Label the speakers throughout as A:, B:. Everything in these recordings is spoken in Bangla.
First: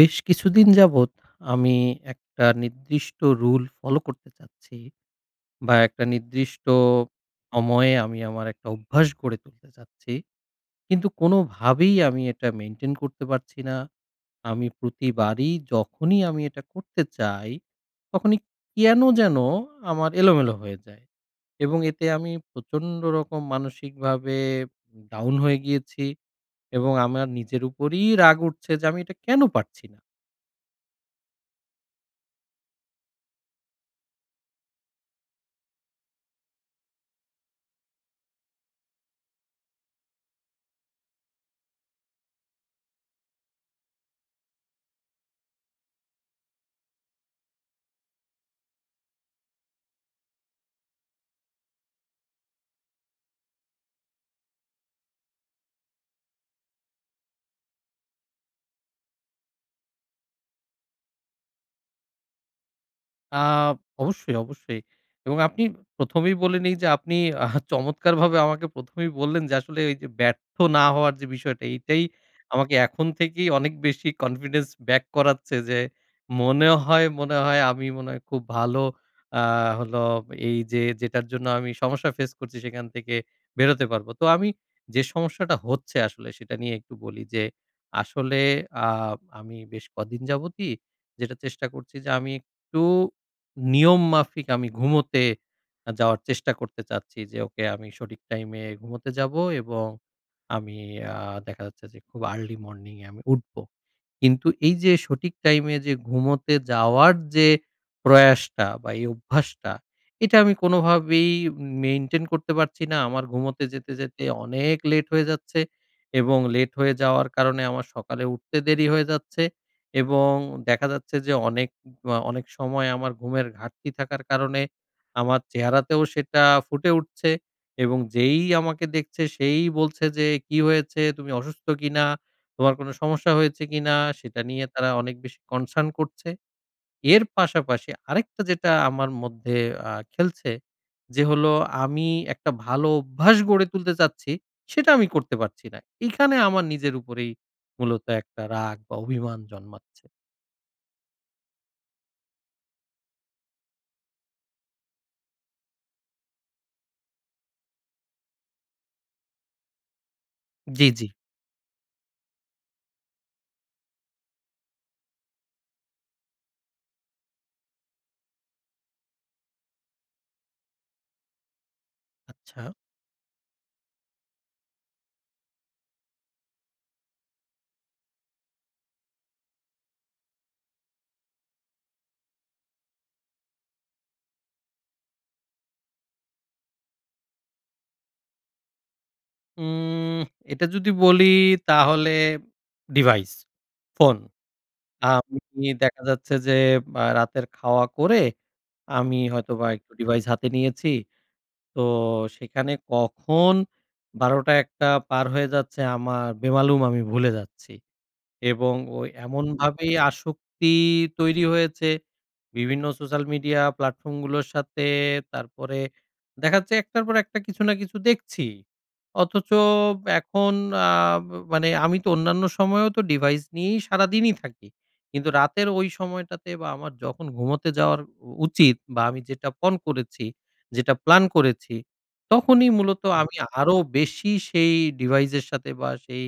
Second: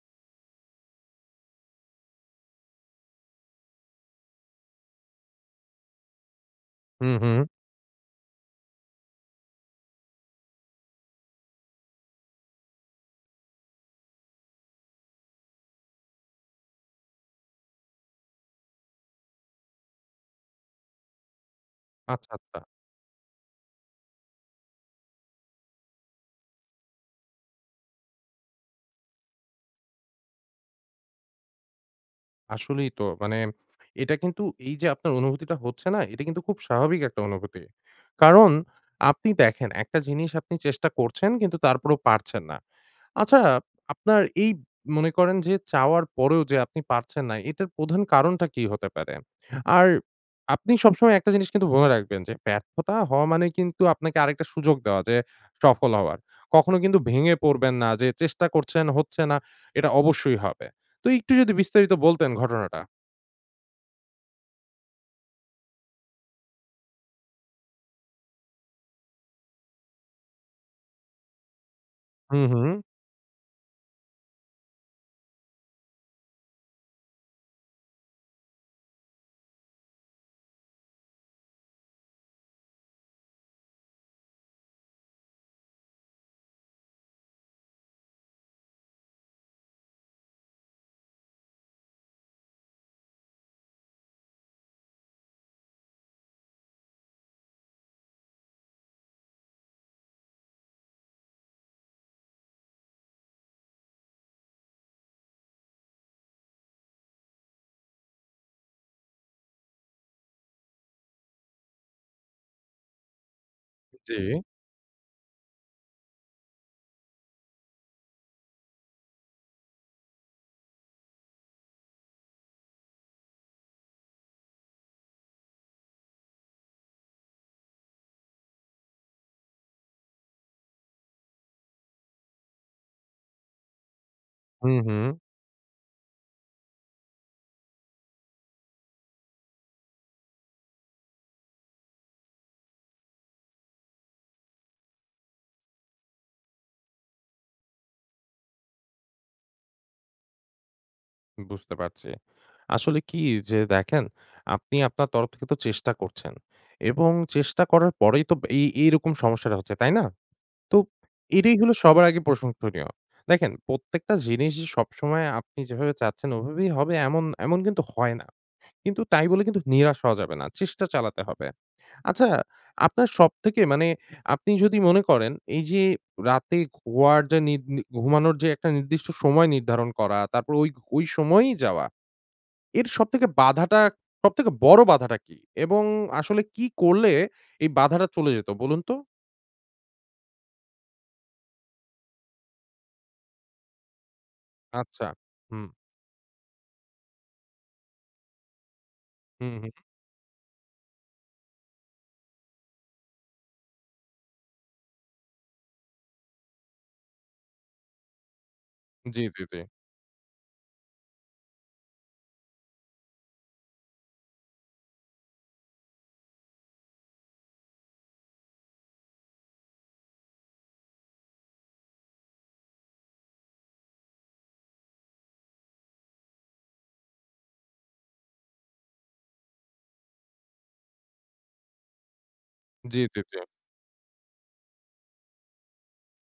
A: বেশ কিছুদিন যাবৎ আমি একটা নির্দিষ্ট রুল ফলো করতে চাচ্ছি বা একটা নির্দিষ্ট
B: হু, হু।
A: সময়ে আমি আমার একটা অভ্যাস গড়ে তুলতে চাচ্ছি, কিন্তু কোনোভাবেই আমি এটা মেনটেন করতে পারছি না। আমি প্রতিবারই যখনই আমি এটা করতে চাই, তখনই কেন যেন আমার এলোমেলো হয়ে যায়। এবং এতে
B: আচ্ছা,
A: আমি
B: আচ্ছা।
A: প্রচণ্ড রকম মানসিকভাবে down হয়ে গিয়েছি এবং আমার নিজের উপরেই রাগ উঠছে যে আমি এটা কেন পারছি না?
B: আসলেই তো মানে এটা কিন্তু এই যে আপনার অনুভূতিটা হচ্ছে না? এটা কিন্তু খুব স্বাভাবিক একটা অনুভূতি। কারণ আপনি দেখেন একটা জিনিস আপনি চেষ্টা করছেন কিন্তু তারপরেও পারছেন না। আচ্ছা আপনার এই মনে করেন যে চাওয়ার পরেও যে আপনি পারছেন না, এটার প্রধান কারণটা কী হতে পারে? আর আপনি সবসময় একটা জিনিস মনে রাখবেন যে ব্যর্থতা হওয়া মানে কিন্তু আপনাকে আরেকটা সুযোগ দেওয়া যে সফল হওয়ার। কখনো কিন্তু ভেঙে পড়বেন না যে চেষ্টা করছেন হচ্ছে না, এটা অবশ্যই হবে। তো একটু যদি বিস্তারিত বলতেন ঘটনাটা?
A: আ অবশ্যই, অবশ্যই এবং আপনি ১ম এই বলে নেই যে আপনি আ চমৎকারভাবে আমাকে ১ম এই বললেন যে আসলে এই যে ব্যর্থ না হওয়ার যে বিষয়টি এইটাই
B: হুম,
A: আমাকে
B: হুম।
A: এখন থেকেই অনেক বেশি কনফিডেন্স ব্যাক করাচ্ছে। যে মনে হয়, মনে হয় আমি মনে হয় খুব ভালো আ হলো এই যে যেটার জন্য আমি সমস্যা ফেস করছি সেখান থেকে বেরোতে পারবো। তো আমি যে সমস্যাটা হচ্ছে আসলে সেটা নিয়ে একটু বলি যে, আসলে আ আমি বেশ কদিন যাবতই যেটা চেষ্টা করছি যে আমি একটু নিয়ম মাফিক আমি ঘুমোতে আ যাওয়ার চেষ্টা করতে চাচ্ছি। যে ওকে আমি সঠিক টাইমে ঘুমোতে যাবো এবং আমি আ দেখা যাচ্ছে যে খুব আর্লি মর্নিংয়ে আমি উঠবো। কিন্তু এই যে সঠিক টাইমে যে ঘুমোতে যাওয়ার যে প্রয়াসটা বা এই অভ্যাসটা, এটা আমি কোনোভাবেই মেইনটেইন করতে পারছি না। আমার ঘুমোতে যেতে, যেতে
B: জী।
A: অনেক লেট হয়ে যাচ্ছে এবং লেট হয়ে যাওয়ার কারণে আমার সকালে উঠতে দেরি হয়ে যাচ্ছে। এবং দেখা যাচ্ছে যে অনেক অ অনেক সময় আমার ঘুমের ঘাটতি থাকার কারণে আমার চেহারাতেও সেটা ফুটে উঠছে এবং যেই আমাকে দেখছে সেই বলছে যে, "কী হয়েছে, তুমি অসুস্থ কিনা, তোমার কোনো সমস্যা হয়েছে কিনা?" সেটা নিয়ে
B: হুম,
A: তারা অনেক
B: হুম।
A: বেশি কনসার্ন করছে। এর পাশাপাশি আরেকটা যেটা আমার মধ্যে আ খেলছে, যে হলো আমি একটা ভালো অভ্যাস গড়ে তুলতে চাচ্ছি সেটা আমি করতে পারছি না। এখানে আমার নিজের উপরেই মূলত একটা রাগ বা অভিমান জন্মাচ্ছে।
B: বুঝতে পারছি। আসলে কী, যে দেখেন, আপনি আপনার তরফ থেকে তো চেষ্টা করছেন। এবং চেষ্টা করার পরেই তো ব এই এইরকম সমস্যাটা হচ্ছে, তাই না? তো
A: জি, জি।
B: এটাই হলো সবার আগে প্রশংসনীয়। দেখেন, প্রত্যেকটা জিনিস যে সবসময় আপনি যেভাবে চাচ্ছেন, ওভাবেই হবে এমন এমন কিন্তু হয় না। কিন্তু তাই বলে কিন্তু নিরাশ হওয়া যাবে না; চেষ্টা চালাতে হবে। আচ্ছা,
A: আচ্ছা।
B: আপনার সবথেকে মানে আপনি যদি মনে করেন এই যে রাতে ঘুয়ার যে নিদ নির ঘুমানোর যে একটা নির্দিষ্ট সময় নির্ধারণ করা, তারপর ওই ওই সময়ই যাওয়া। এর সবথেকে বাধাটা, সবথেকে বড় বাধাটা কী? এবং আসলে কী করলে এই বাধাটা চলে যেতো, বলুন তো?
A: উম্মহ, এটা যদি বলি তাহলে ডিভাইস, ফোন।
B: আচ্ছা,
A: আমি
B: হুম।
A: দেখা যাচ্ছে যে আ রাতের খাওয়া করে, আমি
B: হু,
A: হয়তোবা
B: হুম।
A: একটু ডিভাইস হাতে নিয়েছি; তো সেখানে কখন ১২ঃ০০ টা, ১ঃ০০ টা পার হয়ে যাচ্ছে, আমার বেমালুম আমি ভুলে যাচ্ছি। এবং ওই
B: জি, জি, জি।
A: এমনভাবেই আসক্তি তৈরি হয়েছে, বিভিন্ন সোশ্যাল মিডিয়া প্ল্যাটফর্মগুলোর সাথে, তারপরে দেখা যাচ্ছে এক টার পর একটা কিছু না কিছু দেখছিই। অথচ এখন আব মানে আমি তো অন্যান্য সময়েও তো ডিভাইস নিয়েই সারাদিনই থাকি; কিন্তু রাতের ওই সময়টাতে বা আমার যখন ঘুমোতে যাওয়ার উচিত বা আমি যেটা পণ করেছি, যেটা প্ল্যান করেছি, তখনই
B: জি,
A: মূলত
B: জি,
A: আমি
B: জি।
A: আরো বেশি সেই ডিভাইসের সাথে বা সেই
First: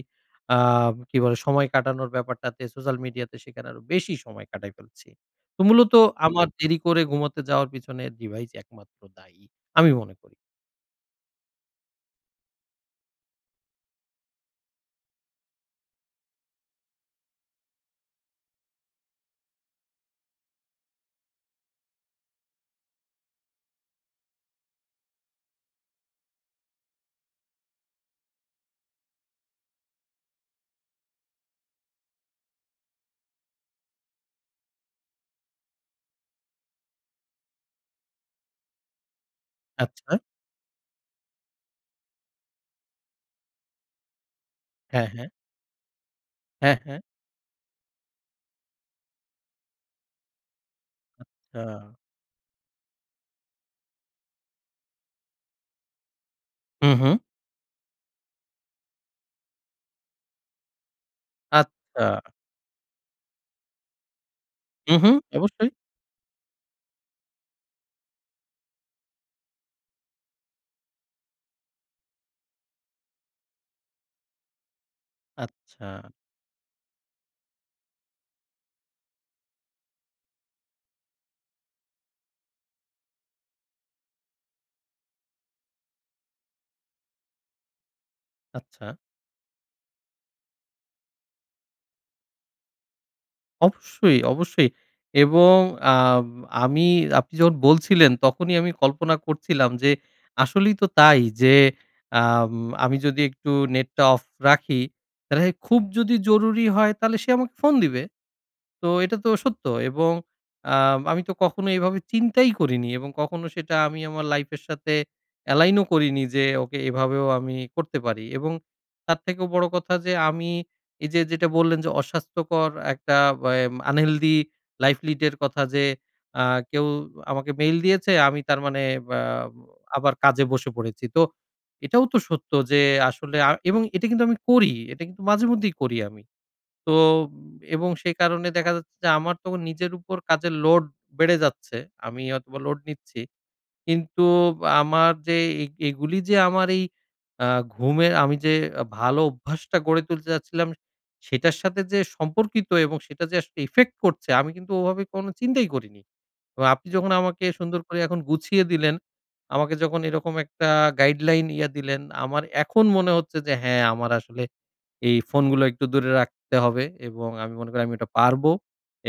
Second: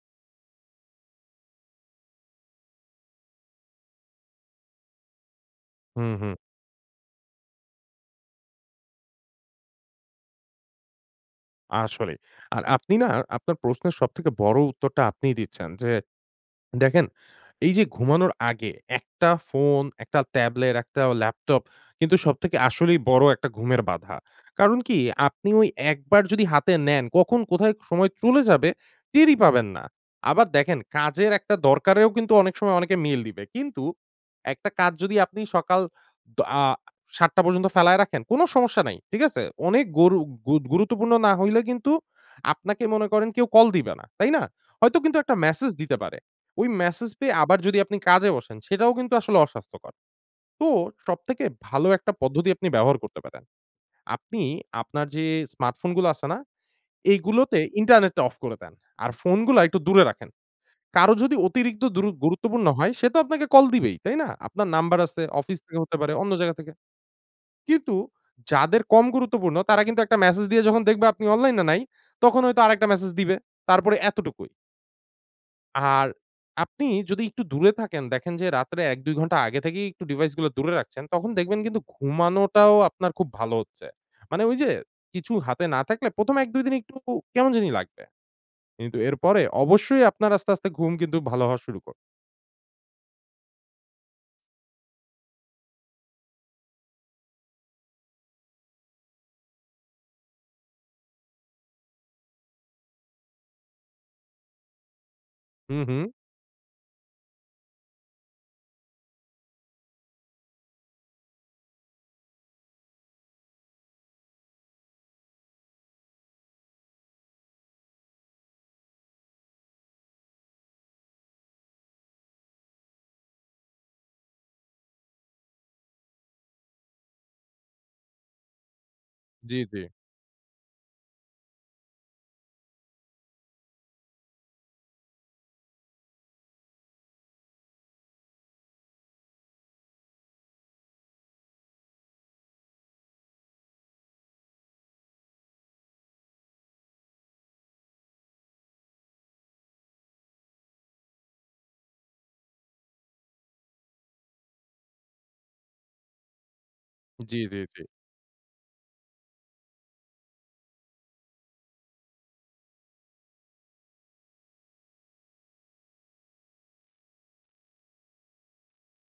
A: আব কী বলে? সময় কাটানোর ব্যাপারটাতে, সোশ্যাল মিডিয়াতে সেখানে আরো বেশি সময় কাটায় ফেলছি। তো মূলত
B: হুম, হুম।
A: আমার দেরি করে ঘুমাতে যাওয়ার পেছনে ডিভাইস একমাত্র দায়ী, আমি মনে করি।
B: আসলেই, আর আপনি না আপনার প্রশ্নের সবথেকে বড় উত্তরটা আপনিই দিচ্ছেন। যে দেখেন এইযে ঘুমানোর আগে ১ টা ফোন, ১ টা ট্যাবলেট, ১ টা অ ল্যাপটপ কিন্তু সবথেকে আসলেই বড় একটা ঘুমের বাধা। কারণ কি? আপনি ওই একবার যদি হাতে নেন, কখন কোথায় ক সময় চলে যাবে টেরই পাবেন না। আবার দেখেন কাজের একটা দরকারেও কিন্তু অনেক সময় অনেকে মেইল দিবে। কিন্তু একটা কাজ যদি আপনি সকাল দ আ ৭ টা পর্যন্ত ফেলায় রাখেন কোন সমস্যা নাই, ঠিক আছে? অনেক
A: আচ্ছা।
B: গরু গুরুত্বপূর্ণ না হইলে কিন্তু আপনাকে মনে করেন কেউ কল দিবে না। তাই না? হয়তো
A: হ্যাঁ,
B: কিন্তু
A: হ্যাঁ।
B: একটা মেসেজ দিতে পারে। ওই
A: হ্যাঁ, হ্যাঁ।
B: মেসেজ পেয়ে আবার যদি আপনি কাজে বসেন সেটাও কিন্তু আসলে অস্বাস্থ্যকর। তো সবথেকে ভালো
A: আচ্ছা।
B: একটা পদ্ধতি আপনি ব্যবহার করতে পারেন। আপনি আপনার যে স্মার্টফোন গুলো আছে না?
A: হু, হু।
B: এইগুলোতে ইন্টারনেটটা অফ করে দেন। আর ফোনগুলা একটু দূরে রাখেন। কারো যদি অতিরিক্ত দুরু
A: আচ্ছা।
B: গুরুত্বপূর্ণ হয় সে তো আপনাকে কল দিবেই, তাই না? আপনার
A: হু,
B: নাম্বার
A: হু
B: আছে অফিস
A: অবশ্যই।
B: থেকে হতে পারে, অন্য জায়গা থেকে। কিন্তু যাদের কম গুরুত্বপূর্ণ তারা কিন্তু একটা মেসেজ দিয়ে যখন দেখবে আপনি অনলাইন এ নাই তখন হয়তো আরেকটা মেসেজ দিবে। তারপরে এতটুকুই। আর
A: আচ্ছা।
B: আপনি যদি একটু দূরে থাকেন, দেখেন যে রাত্রে ১, ২ ঘণ্টা আগে থেকেই একটু device গুলো দূরে রাখছেন, তখন দেখবেন কিন্তু ঘুমানোটাও আপনার খুব ভালো হচ্ছে। মানে ঐ যে কিছু হাতে না থাকলে প্রথমে ১, ২ দিন একটুকু কেমন জানি লাগবে।
A: আচ্ছা।
B: কিন্তু এরপরে অবশ্যই আপনার আস্তে, আস্তে ঘুম কিন্তু ভালো হওয়া শুরু কর
A: অবশ্যই, অবশ্যই। এবং আব আমি আপনি যখন বলছিলেন, তখনই আমি কল্পনা করছিলাম যে আসলেই তো তাই যে আম আমি যদি একটু নেটটা অফ রাখি, তাহলে খুব
B: হুম, হুম।
A: যদি জরুরি হয়, তাহলে সে আমাকে ফোন দিবে। তো এটা তো সত্য এবং আ আমি তো কখনো এভাবে চিন্তাই করিনি; এবং কখনো সেটা আমি আমার life এর সাথে align ও করিনি যে ওকে, এভাবেও আমি করতে পারি। এবং তার থেকেও বড় কথা যে আমি, এই যে যেটা বললেন যে অস্বাস্থ্যকর একটা ওয়ে unhealthy life lead এর কথা যে আ কেউ আমাকে mail দিয়েছে, আমি তার মানে বা
B: জি, জি।
A: আবার কাজে বসে পড়েছি। তো এটাও তো সত্য যে আসলে আ এবং এটা কিন্তু আমি করি, এটা কিন্তু মাঝেমধ্যেই করি আমি। তো, এবং সেই কারণে দেখা যাচ্ছে যে আমার তো নিজের ওপর কাজের load বেড়ে যাচ্ছে। আমি হয়তোবা load নিচ্ছি, কিন্তু আমার যে এই এগুলী যে আমার এই আ ঘুমের আমি যে ভালো অভ্যাসটা গড়ে তুলতে যাচ্ছিলাম, সেটার সাথে যে সম্পর্কিত এবং সেটা যে আসলে effect করছে, আমি কিন্তু ওভাবে কোনো চিন্তাই করিনি। এবং আপনি যখন
B: জি,
A: আমাকে
B: জি,
A: সুন্দর
B: জি।
A: করে এখন গুছিয়ে দিলেন, আমাকে যখন এরকম একটা guideline ইয়ে দিলেন; আমার এখন মনে হচ্ছে যে হ্যাঁ, আমার আসলে এই ফোনগুলো একটু দূরে রাখতে হবে এবং আমি মনে করি আমি ওইটা পারবো।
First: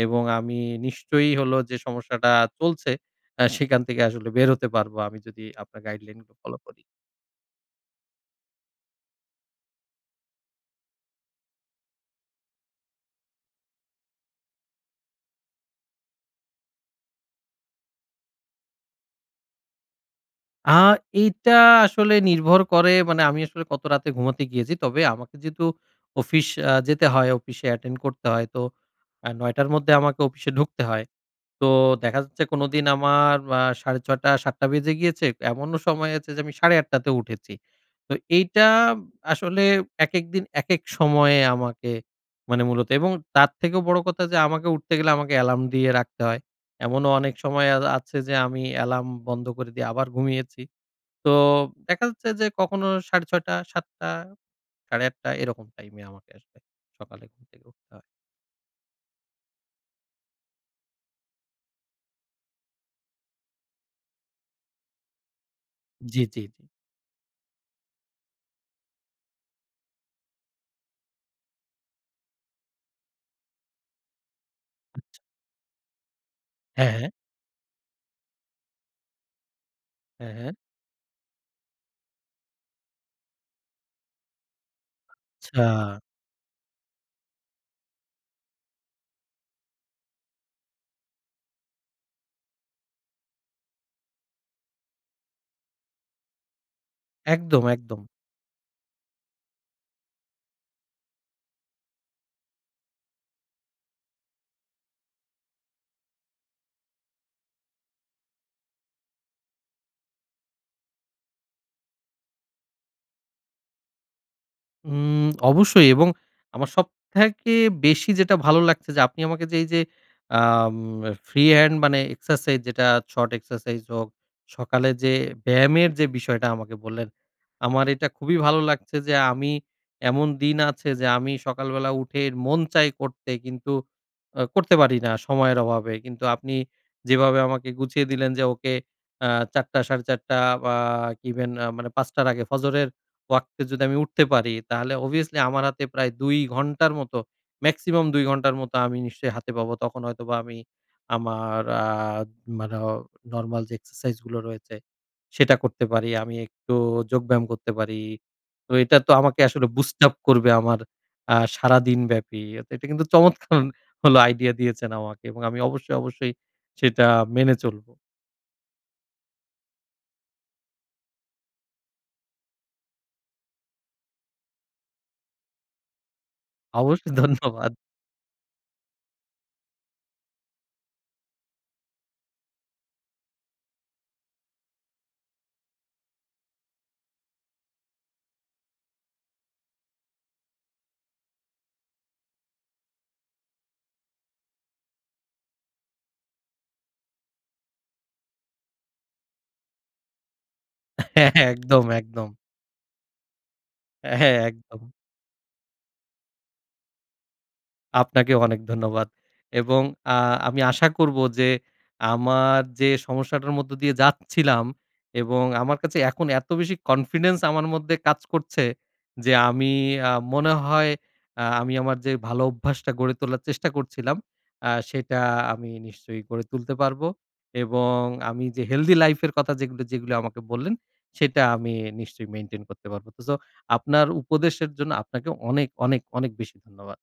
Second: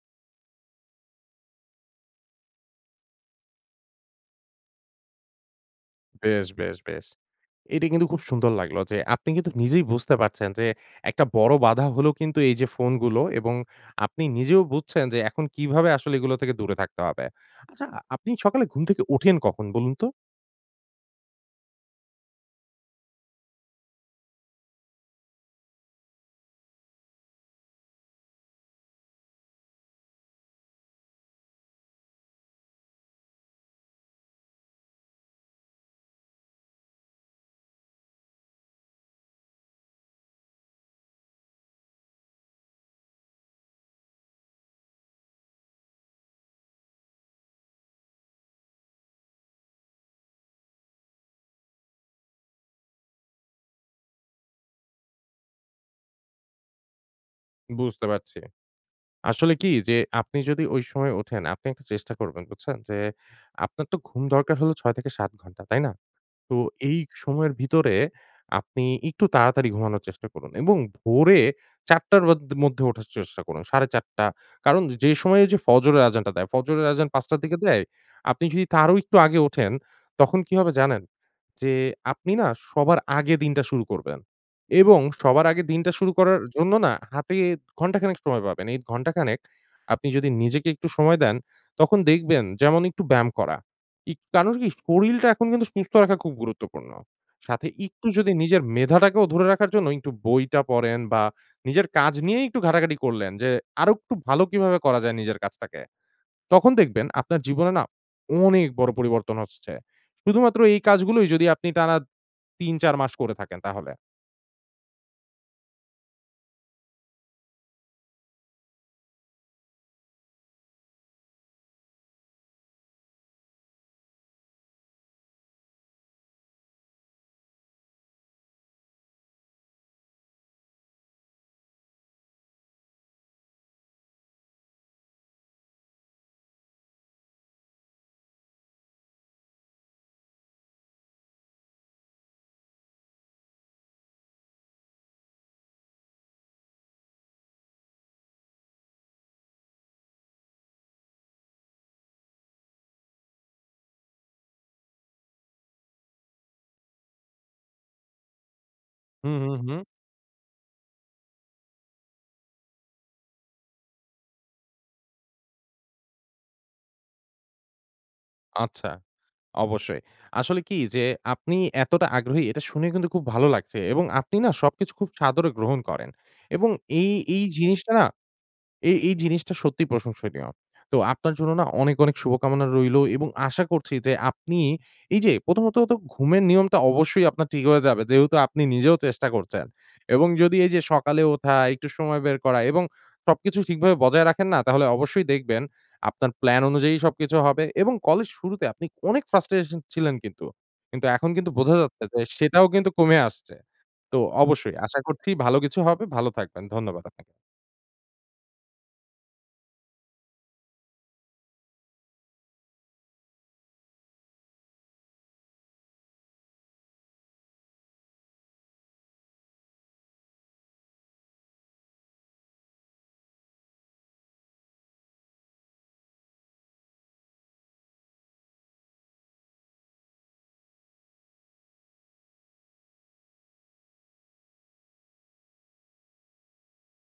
A: এবং আমি নিশ্চয়ই হলো যে সমস্যাটা চলছে, আ সেখান থেকে আসলে বের হতে পারবো আমি যদি আপনার guideline গুলো
B: বেশ,
A: ফলো করি।
B: বেশ, বেশ। এটা কিন্তু খুব সুন্দর লাগলো যে আপনি কিন্তু নিজেই বুঝতে পারছেন যে একটা বড় বাধা হলো কিন্তু এই যে ফোনগুলো, এবং আপনি নিজেও বুঝছেন যে এখন কিভাবে আসলে এগুলো থেকে দূরে থাকতে হবে। আচ্ছা আপনি সকালে ঘুম থেকে ওঠেন কখন বলুন তো?
A: অ্যা এইটা আসলে নির্ভর করে মানে, আমি আসলে কত রাতে ঘুমাতে গিয়েছি। তবে আমাকে যেহেতু অফিস অ্যাঁ যেতে হয়, অফিসে attend করতে হয়, তো আ ৯ঃ০০ র মধ্যে আমাকে অফিসে ঢুকতে হয়। তো দেখা যাচ্ছে কোনোদিন আমার অ্যা ৬.৩০ টা, ৭ঃ০০ টা বেজে গিয়েছে এমনও সময় আছে যে আমি ৮.৩০ তে উঠেছি। তো এইটা আসলে একেক দিন একেক সময়ে আমাকে মানে মূলত এবং তার থেকেও বড় কথা যে আমাকে উঠতে গেলে আমাকে এলার্ম দিয়ে রাখতে হয়। এমনও অনেক সময় আছ আছে যে আমি এলার্ম বন্ধ করে দিয়ে আবার ঘুমিয়েছি। তো দেখা যাচ্ছে যে কখনো ৬.৩০ টা ৭ঃ০০ টা ৮.৩০ টা এরকম টাইমে আমাকে আসলে সকালে ঘুম থেকে উঠতে হয়।
B: বুঝতে পারছি। আসলে কি, যে আপনি যদি ঐ সময় ওঠেন আপনি একটা চেষ্টা করবেন, বুঝছেন? যে আপনার তো ঘুম দরকার হলো ৬-৭ ঘন্টা, তাই না?
A: জি, জি, জি।
B: তো এই সময়ের ভীতরে, আপনি একটু তাড়াতাড়ি ঘুমানোর চেষ্টা করুন, এবং ভোরে ৪ঃ০০ র অদ মধ্যে ওঠার চেষ্টা করুন, ৪.৩০ টা। কারন যেই সময় ঐযে ফজরের আযানটা দেয়, ফজরের
A: হ্যা,
B: আযান
A: হ্যা।
B: ৫ঃ০০ র দিকে দেয়, আপনি যদি তারও একটু আগে ওঠেন,
A: হ্যা,
B: তখন
A: হ্যা।
B: কি হবে জানেন? যে আপনি না সবার আগে দিনটা শুরু করবেন। এবং সবার আগে দিনটা
A: আচ্ছা।
B: শুরু করার জন্য না হাতে ঘন্টাখানেক সময় পাবেন। এই ঘন্টাখানেক আপনি যদি নিজেকে একটু সময় দেন, তখন দেখবেন যেমন একটু ব্যায়াম করা। ইক কারন কি শরীরটা এখন কিন্তু সুস্থ রাখা খুব গুরুত্বপূর্ণ।
A: একদম,
B: সাথে
A: একদম।
B: একটু যদি নিজের মেধাটাকেও ধরে রাখার জন্য একটু বইটা পড়েন, বা নিজের কাজ নিয়েই একটু ঘাটাঘাটি করলেন, যে আরো একটু ভালো কিভাবে করা যায় নিজের কাজটাকে, তখন দেখবেন আপনার জীবনে না অনেক বড় পরিবর্তন আসছে। শুধুমাত্র এই কাজগুলোই যদি আপনি টানা ৩, ৪ মাস করে থাকেন তাহলে।
A: হুম অবশ্যই। এবং আমার সবথেকে বেশি যেটা ভালো লাগছে যে, আপনি আমাকে যে এইযে, আম ফ্রি হ্যান্ড মানে এক্সারসাইজ যেটা শর্ট এক্সারসাইজ হোক, সকালে যে ব্যায়ামের যে বিষয়টা আমাকে বললেন। আমার এটা খুবই ভালো লাগছে যে, আমি এমন দিন আছে যে, আমি সকালবেলা উঠে মন চায় করতে কিন্তু আ করতে পারি না সময়ের অভাবে। কিন্তু আপনি যেভাবে আমাকে গুছিয়ে দিলেন যে, ওকে। আ ৪ঃ০০ টা ৪ঃ৩০ টা বা ইভেন আ মানে ৫ঃ০০ টার আগে, ফজরের ওয়াক্তে যদি আমি উঠতে পারি। তাহলে অবভিয়াসলি আমার হাতে প্রায় ২ ঘন্টার মত, মেক্সিমাম ২ ঘন্টার মত আমি নিশ্চয়ই হাতে পাবো। তখন হয়তোবা আমি আমার আ মানে অ নরমাল যে এক্সারসাইজ গুলো রয়েছে, সেটা করতে পারি। আমি একটু যোগব্যায়াম করতে পারি। তো এটা তো
B: হুম,
A: আমাকে
B: হুম,
A: আসলে
B: হুম।
A: boost up করবে আমার আ সারাদিন ব্যাপী। এট এটা কিন্তু চমৎকার ভালো আইডিয়া দিয়েছেন আমাকে। এবং আমি অবশ্যই, অবশ্যই সেটা মেনে চলবো।
B: আচ্ছা। অবশ্যই। আসলে কি যে, আপনি এতটা আগ্রহী; এটা শুনে কিন্তু খুব ভালো লাগছে। এবং আপনি না, সবকিছু খুব সাদরে গ্রহণ করেন। এবং এই,
A: অবশ্যই
B: এই
A: ধন্যবাদ।
B: জিনিসটা না, এই, এই জিনিসটা সত্যিই প্রশংসনীয়। তো আপনার জন্য না, অনেক, অনেক শুভকামনা রইলো এবং আশা করছি যে, আপনি এই যে প্রথমত তো ঘুমের নিয়মটা অবশ্যই আপনার ঠিক হয়ে যাবে। যেহেতু আপনি নিজেও চেষ্টা করছেন। এবং যদি এই যে সকালে উঠা, একটু সময় বের করা এবং সবকিছু ঠিকভাবে বজায় রাখেন না? তাহলে অবশ্যই দেখবেন, আপনার প্ল্যান অনুযায়ী সবকিছু হবে এবং কলের শুরুতে, আপনি অনেক frustration ছিলেন কিন্তু। কিন্তু এখন
A: হ্যাঁ, হ্যাঁ।
B: কিন্তু বোঝা
A: একদম,
B: যাচ্ছে যে,
A: একদম।
B: সেটাও কিন্তু কমে আসছে। তো
A: হ্যাঁ
B: অবশ্যই
A: একদম।
B: আশা করছি ভালো কিছু হবে, ভালো থাকবেন। ধন্যবাদ আপনাকে।
A: আপনাকেও অনেক ধন্যবাদ। এবং আ আমি আশা করব যে, আমার যে সমস্যাটার মধ্য দিয়ে যাচ্ছিলাম এবং আমার কাছে এখন এত বেশি কনফিডেন্স আমার মধ্যে কাজ করছে। যে, আমি আ মনে হয় আ আমি আমার যে, ভালো অভ্যাসটা গড়ে তোলার চেষ্টা করছিলাম, আ সেটা আমি নিশ্চয়ই গড়ে তুলতে পারব। এবং আমি যে healthy life এর কথা যেগুলি, যেগুলি আমাকে বললেন, সেটা আমি নিশ্চয়ই maintain করতে পারব। তো সো, আপনার উপদেশের জন্য আপনাকে অনেক, অনেক, অনেক বেশি ধন্যবাদ।